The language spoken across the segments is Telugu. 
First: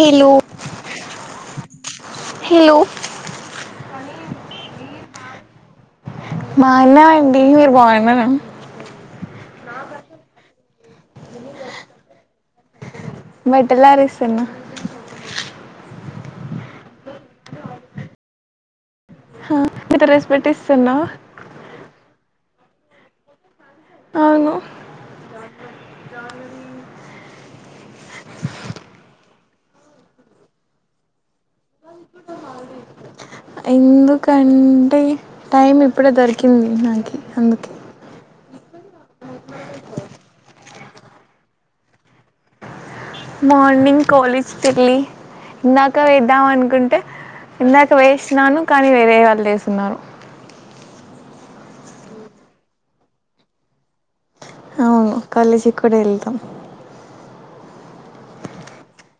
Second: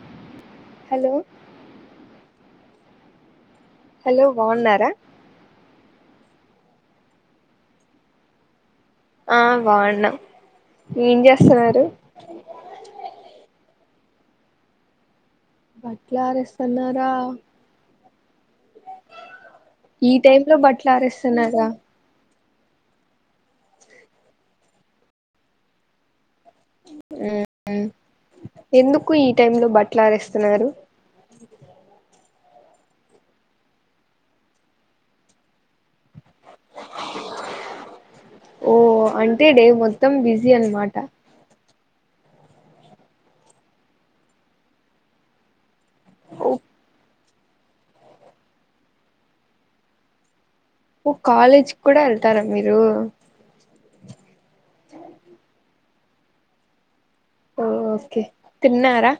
హెల్ హలో లైన్ హలో బగున్నారా మాన్న వడి మీరు పోాన్న ఆ బాగున్నా ఏం చేస్తున్నారు బటల అరసున్న వాట్లా రస్తున్నారా ఈ డ్రెస్ టైమ్ లో బట్టలు పెట్టిస్తున్నా ఆరేస్తున్నార అవును ఎందుకు ఈ టైమ్ లో బట్టలుారేస్తున్నారు ఎందుకంట టైం ఇప్పుడ దొరి క్కింది నాకి అందుకే ఓ అంటే డే మొత్తం బిజీ అనమాట మార్నింగ్ కాలేజ్ ఇందాక వేద్దాం అనుకుంటే ఇందాక వేసాను కానీ వేరే వాళ్ళు చేస్తున్నారు ఓ కాలేజ్ కూడా వెళ్తారా మీరు అవును కాలేజీకి కూడా వెళ్తాం ఓ ఓకే తిన్నారా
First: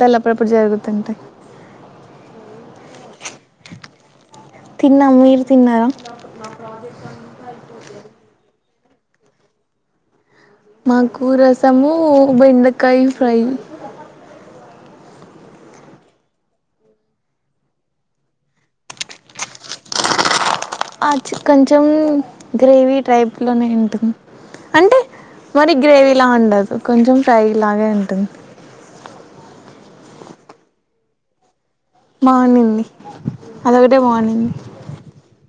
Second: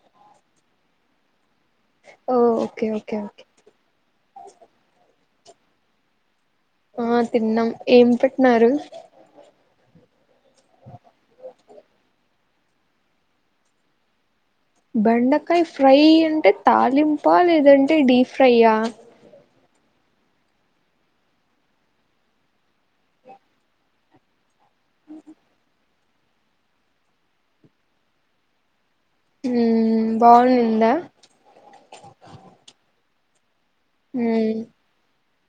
తల్లప్పుడప్పుడు జరుగుతుంటాయి ఓ ఓకే ఓకే ఓకే తిన్నాము మీరు తిన్నారా ఆ తిన్నాం ఏం పెట్టినారు మాకు రసము బెండకాయ ఫ్రై బెండకాయ ఫ్రై అంటే తాలింప లేదంటే డీప్ ఫ్రైయ్యా ఆ చి కొంచెం గ్రేవీ టైప్ లోనే ఉంటుంది అంటే మరి గ్రేవీలా ఉండదు కొంచెం ఫ్రై లాగే ఉంటుంది హ బాగుందిందా బాగునంది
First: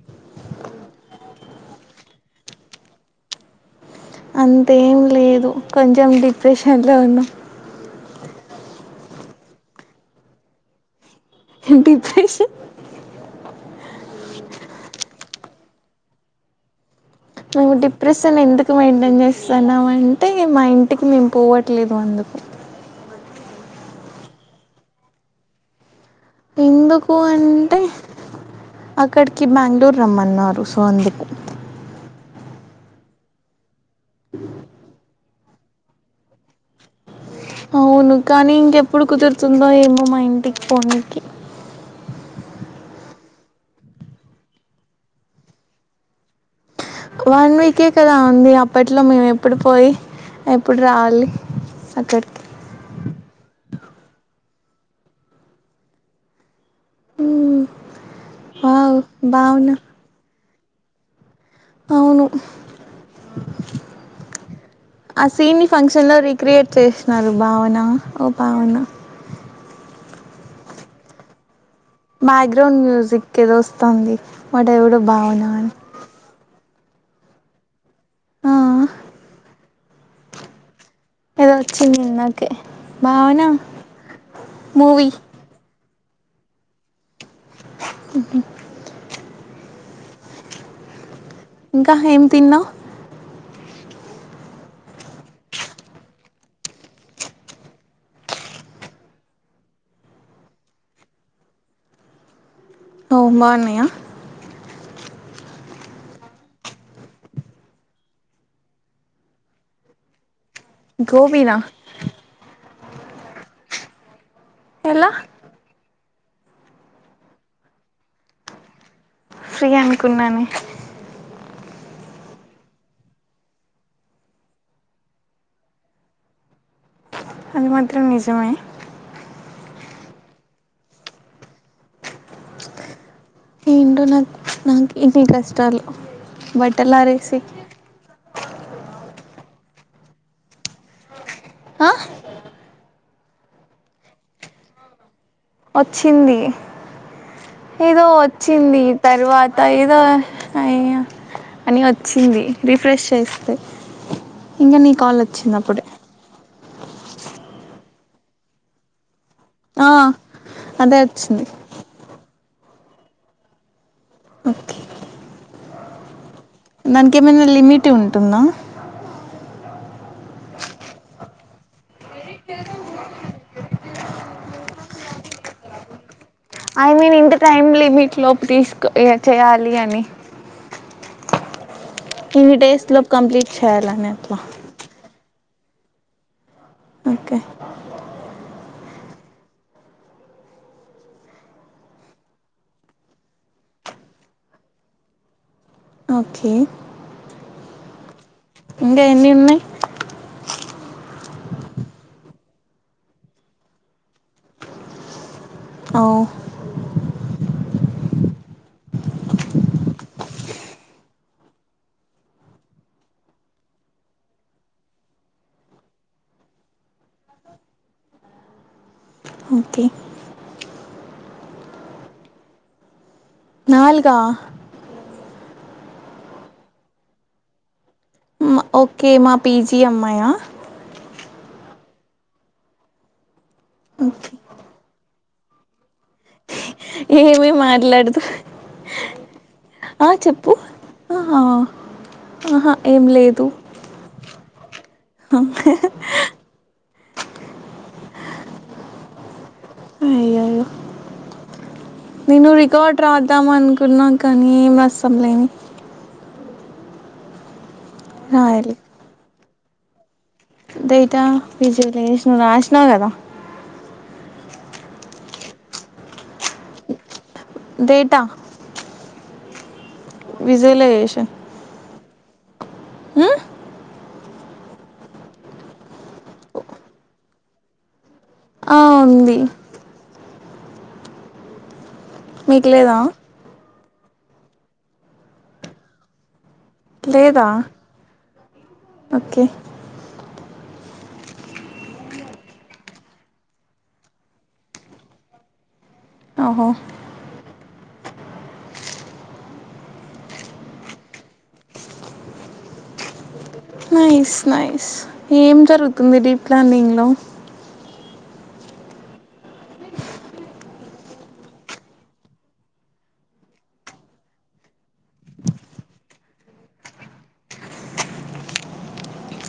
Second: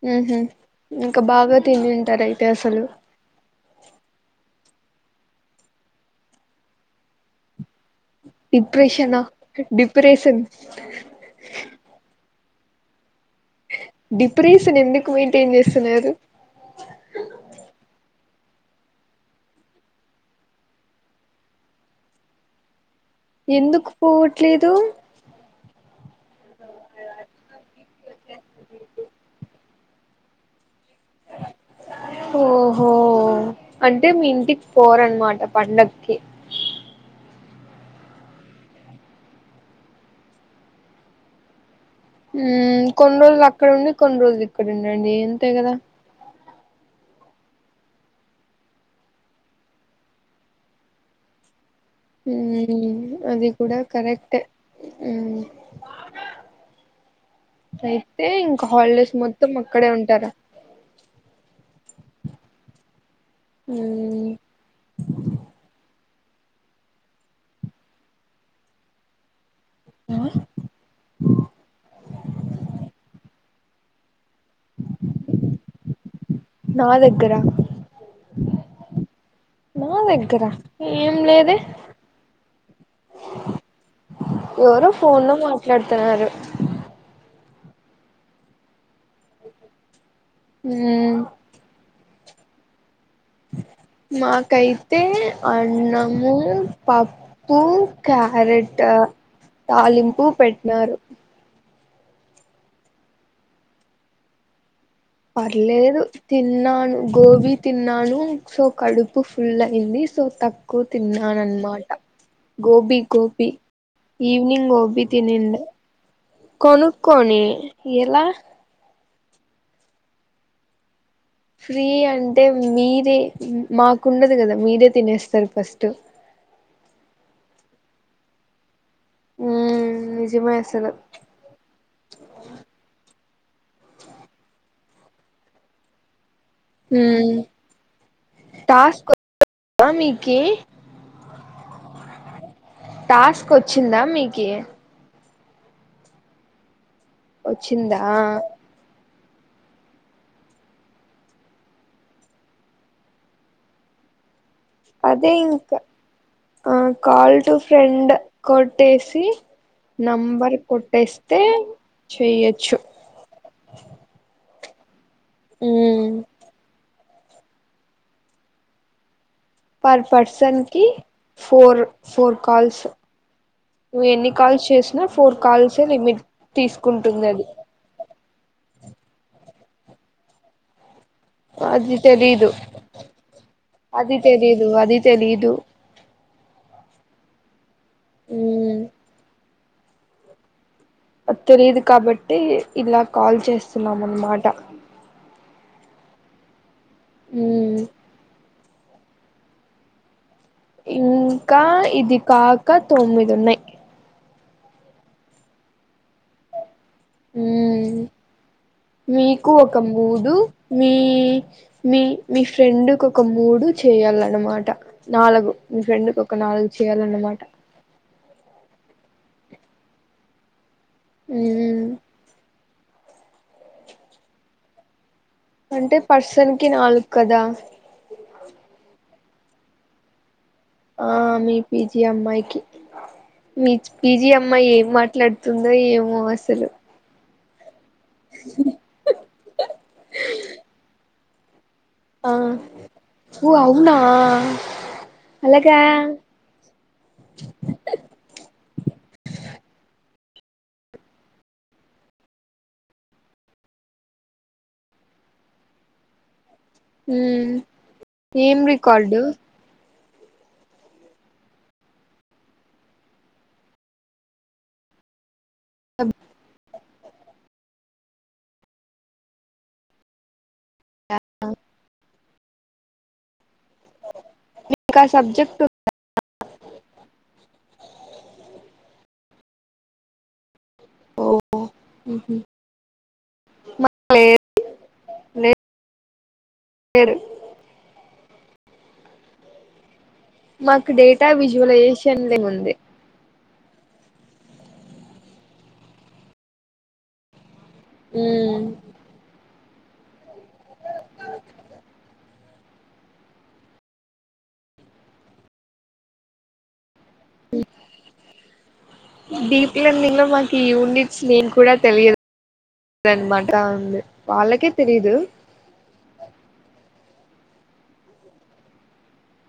హహ ఇంకా బాగా తింటారు అయితే అసలు అంతేం లేదు కొంచెం డిప్రెషన్లో ఉన్నాం డిప్రెషనా డిప్రెషన్ డిప్రెషన్ డిప్రెషన్ ఎందుకు మెయింటైన్ చేస్తున్నారు మేము డిప్రెషన్ ఎందుకు మెయింటైన్ చేస్తుాన్నాం అంటే మా ఇంటికి మేము పోవట్లేదు అందుకు ఎందుకు పోవట్లేదు ఎందుకు అంటే అక్కడికి బెంగళూరు రమ్మన్నారు సో అందుకు ఓహో అంటే మీ ఇంటికి పోరన్నమాట పండకి అవును కానీ ఇంకెప్పుడు కుదురుతుందో ఏమో మా ఇంటికి ఫోన్కి కొన్ని రోజులు అక్కడ ఉండి కొన్ని రోజులు ఇక్కడ ఉండండి ఎంతే కదా వన్ వీకే కదా ఉంది అప్పట్లో మేము ఎప్పుడు పోయి ఎప్పుడు రావాలి అక్కడికి హ అది కూడా కరెక్ట్ అయితే ఇంకా వావ్ హాలిడేస్ మొత్తం భావన అక్కడే ఉంటారా అవును ఉమ్ అస ఫక్ష న్ లో రిక్రియేట్ చేస్తున్నారు భావన ఓ భావన ఆ బ్యాక్గ్రౌండ్ మ్యూజిక్ ఏదో వస్తుంది మా దడేవుడు బాగున్నాని నా దగ్గరా ఆ, నా దగ్గర ఏం ఏదో లేదే వచ్చిందకే భావన ఎవరో మూవీ ఫోన్ లో మాట్లాడుతున్నారు అ హ ఇంకా ఏం తిన్నావు మాకైతే అన్నము పప్పు క్యారెట్ తాలింపు పెట్టిన [unintelligible] పర్లేదు తిన్నాను గోబీ తిన్నాను సో కడుపు ఫుల్ అయింది తక్కువ గోబీనా తిన్నానన్నమాట గోబి గోబి ఈవ్నింగ గోబి ఎలా థినింధి కొనుక్కకోని ఎలా ఫ్రీ అనుకున్నాను ఫ్రీ అంటే మీరే మాకుండదు కదా మీరే తినేస్తారు ఫస్ట్ అది మాత్రం నిజమే ఉమ్ నిజమేసలు ఏంటో నాక్ నాకు ఇన్ని కష్టాలు, హ్మ్ బట్టలారేసి టాస్క్ [inaudible] మీకి ఆహ్ టాస్క్ ఒచ్చిందా మీకి వచ్చింది వచ్చిందా ఏదో ఒచ్చింది తరువాత ఏదో అయ్య అని వచ్చింది రిఫ్రెష్ చేస్తే ఇంగ నీ కాల్ అదే వచ్చింది ఇంకా అప్పుడే ఆ కాల్ టు ఫ్రెండ్ కొట్టేసి ఆ నంబర్ అదే కొట్టేస్తే వచ్చింది చెయ్యొచ్చు. ఓకే ఉమ్ దానికేమైనా లిమిట్ ఉంటుందా? పర్ పర్సన్కి ఫోర్, ఫోర్ కాల్స్ నువ్వు ఎన్ని కాల్స్ చేసినా ఫోర్ కాల్సే లిమిట్ ఐ మీన్ తీసుకుంటుంది ఇంత అది టైం లిమిట్ లోపు తీసుకో ఇగ చేయాలి అని అది తెలీదు, ఇన్ని డేస్ లోపు కంప్లీట్ చేయాలని అది అట్లా తెలీదు, అది తెలీదు. ఓకే ఉమ్ అద్ తెలిదు కాబట్టే ఇలా కాల్ చేస్తున్నాం అన్నమాట. ఓకే ఉమ్ ఇంగ ఎన్ని ఉన్నయి? ఇంకా ఇది కాక తొమ్మిదున్నయి అహొ ఉమ్ మీకు ఒక మూడు, మీ మీ మీ ఫ్రెండ్ కొక మూడు చే చెయాలన్నమాట నాలగు మీ ఫ్రెండ్కి ఒక నాలుగు చెయాలన్నమాట. ఓకే ఉమ్ ఉమ్ నాలుగా? అంటే పర్సన్ కి నాలుగు క్కదా మ ఓకే మా పీజీ అమ్మాయా? ఆ మీ పీ జీ అమ్మాయికి, మీ పీ జీ ఓకే అమ్మాయి ఏం మాట్ ట్లాడుతుందో ఏమో అసలు ఏమేం మాట్లాడుతద్ ఆ చెప్పు ఆహా హా ఓ అవునా ఓకే అలాగా అయ్యయ్యో నేను రికార్డ్ రాద్దామనుకున్నా కనీ [unintelligible] లేదె ఉమ్ ఏం రికార్డు? దటా [unintelligible] లేష్ ను రాష్నవ్ గదా డేటా విజువలైజేషన్ నీకా సబ్జెక్ట్ ఉందా ఆ ఉంది ఓ ఉహు మీకు లేదా మాకు లేద్ లేదు లేదా, ఓకే. మాకు డేటా విజువలైజేషన్ [inaudible] ఉంది ఓహో ఊ నైస్ నైస్ ఏం జరుగుతుంది డె ప్లానింగ్ లో ఉ డీప్ లెర్డింగ్ లో మాకు ఈ యూనిట్స్ నేమ్ కూడా తెలియదు అనమాట ఉంది వాళ్ళకే తెలీదు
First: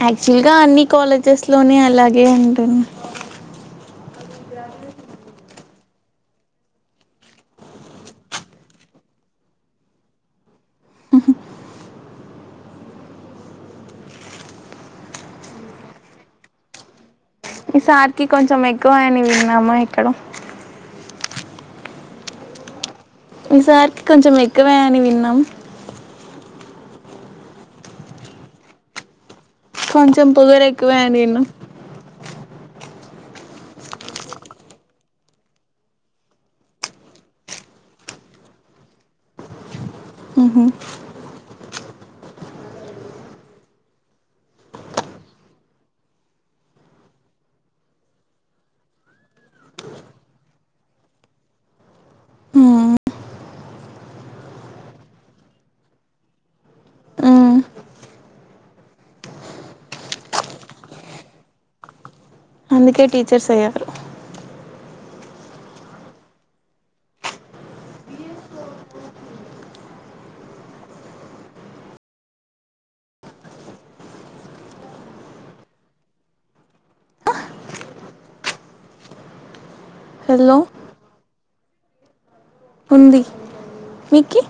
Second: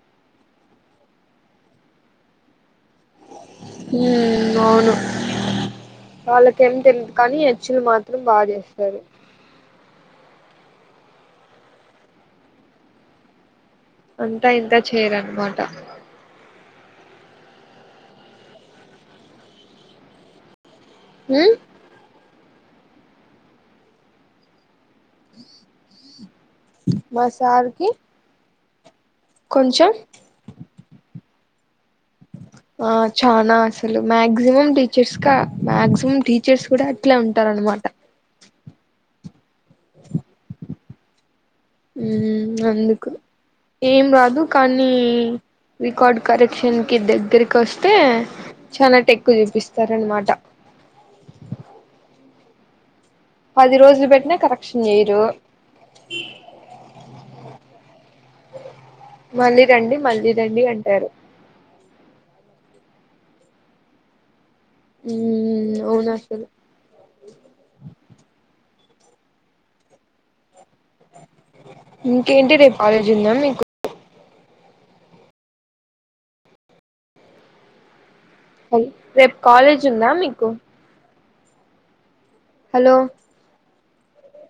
యాక్చువల్ గా అన్ని కాలేజెస్ లోనే అలాగే ఉంటును ఉమ్ అవును వాళ్ళక్ ఎంతెన్ కానీ హెచ్చులు మాత్రం బా చేేస్తరు అంతా ఇంకా చేయరన్నమాట మీ సార్ కి కొంచెం ఎక్కువ అని విన్నాము ఇక్కడ ఉ మీ సార్ కి కొంచెం ఎక్కువే ఆని విన్నాం మా సార్ కి కొంచెం పొగరు ఎక్కువే అని విన్నం ఆ చానా అసలు మాక్సిమం టీచర్స్ కా మాక్సిమం టీచర్స్ కూడా అట్లా ఉంటారు అనమా మాట మ్హూ. ఊ అందుకు ఏం రాదు కానీ రికార్డ్ కరెక్షన్ కి దగ్గర కొస్తే చాలా టెక్కు చూపిస్తార అనమాట మ్, పది రోజులు పెట్టిన కరెక్షన్ జేయరు మ్. మళ్ళీ రండి మళ్ళీ రండి అంటారు అందుకే టీచర్స్ అయ్యారు ఊమ్ అవున్ అస్సలు ఇంకేంటి రేపు ఆలేజ్ ఉందా మీకు రేప్ కాలేజ్ ఉందా మీకు హలో హలో ఉంది మీకి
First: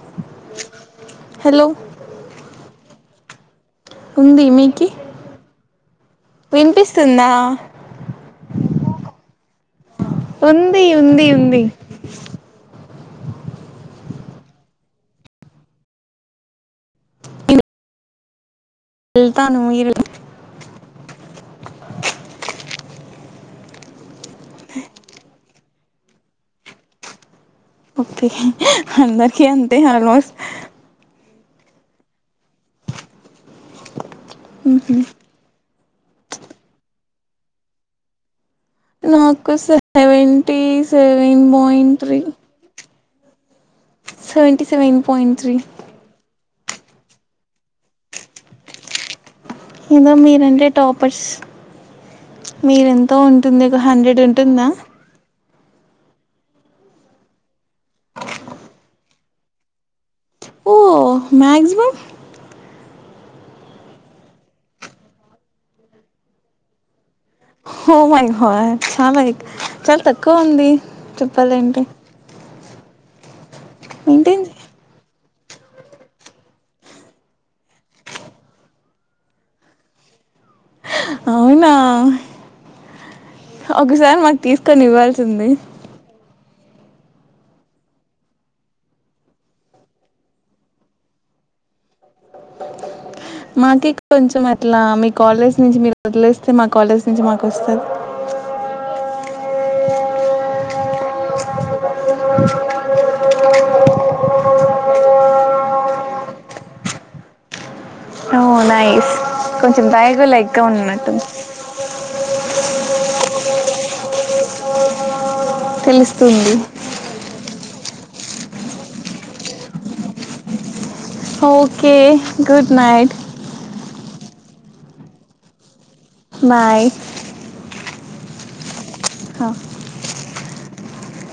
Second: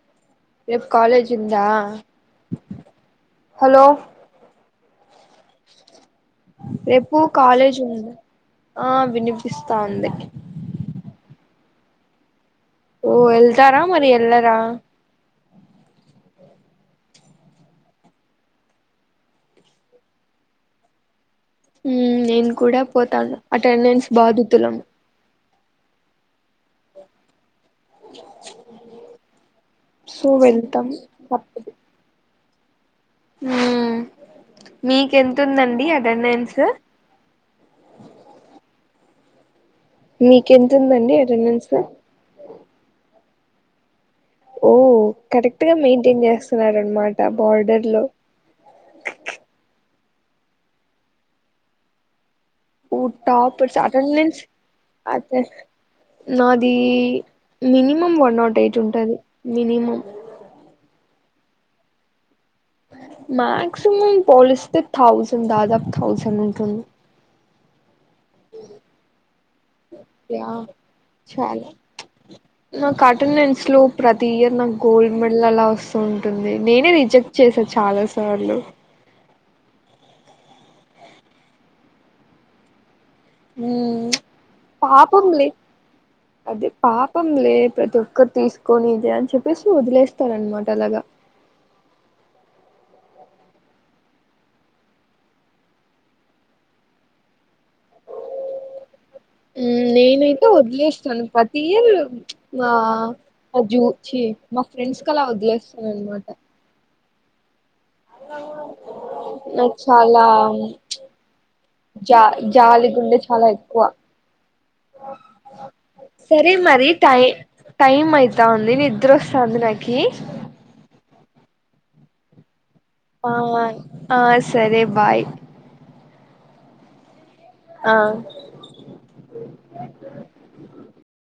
రేప్ కాలేజ్ ఉందా హలో ఉంది మీకి రేపూ వినిపిస్తుందా కాలేజ్ ఉంది ఆ వినిపిస్తా ఉంది ఉంది ఉంది ఉంది ఓ ఎళ్తారా మరి ఎళ్ళరా ఎళ్తాను ఇల్ ఊమ్ నేను కూడా పోతాను అటెండెన్స్ బాధితులము ఒకె అందరికీ అంతే సో ఆల్మోస్ట్ వెళ్తాం తప్పదు ఊమ్ మీకెంతుందండి అ టన్నన్స్ నాకు seventy seven attendance point three seventy ఓ సెవెన్ పాయింట్ త్రీ కరెక్ట్ గ మెయింటైన్ చేస్ స్తునారనమాట బార్డర్ లో ఏదో మీరంటే టాపర్స్ ఓ మీదెంతో ఉంటుంది టాపర్స్ కు హండ్రెడ్ ఉంటుందా నాదీ మినిమం వన్నాట్ ఎయిట్ ఉంటది మినిమం ఓ మ్యాగ్జిమమ్ మాక్సిమం పోలిస్తె థౌజండ్ దాదాపు థౌజండ్ ఉంటుంది ఓ మై చాలాైక్ చాలా తక్కువ యా ఉంది చెప్పాల ఏంటి నాక్ అటెన్డెన్స్ లో ప్రతి ఇయర్ నాక్ గోల్ మెడల్ మళ్ళ అలా వస్తూ ఉంటుంది. నేనే రిజెక్ట్ చేశ చాలా సార్లు అవునా? హ్ ఉమ్ ఒకసారి మాక్ తీసుకొని ఇవ్వాల్సింది. అది పాపంలే ప్రతి ఒక్కరు తీసుకొని ఇది అని చెప్పేసి, ఒదిలేస్తారన్నమాట అలాగ. [inaudible] మాకే కొంచెం అట్లా మీ కాలేజ్ నుంచి మీరు ఒదిలిస్తే మా కాలేజ్ నుంచి మాక్ వస్తది [unintelligible] ఉ నేనైతే ఒదిలేస్తాను ప్రతీ ఇయర్ వా జూ చ్చి మా ఫ్రెండ్స్ కి అలా ఓదిలేస్తానన్న మాట ఓ నైస్ అందంగున్నవని నాక్ కొంచెం చాలా దయగా లైక్గా ఉన్నట్టు జా జాలి గుండె చాల ఎక్కువ. సరే తెలుస్తుంది మరి టై టైం అయితాంది నిద్ర ఒస్తాంది నాకీ- ఒకే గుడ్. నైట్ ఆవ్ ఆ సరే బాయ్. బాయ్. ఆ హ [inaudible]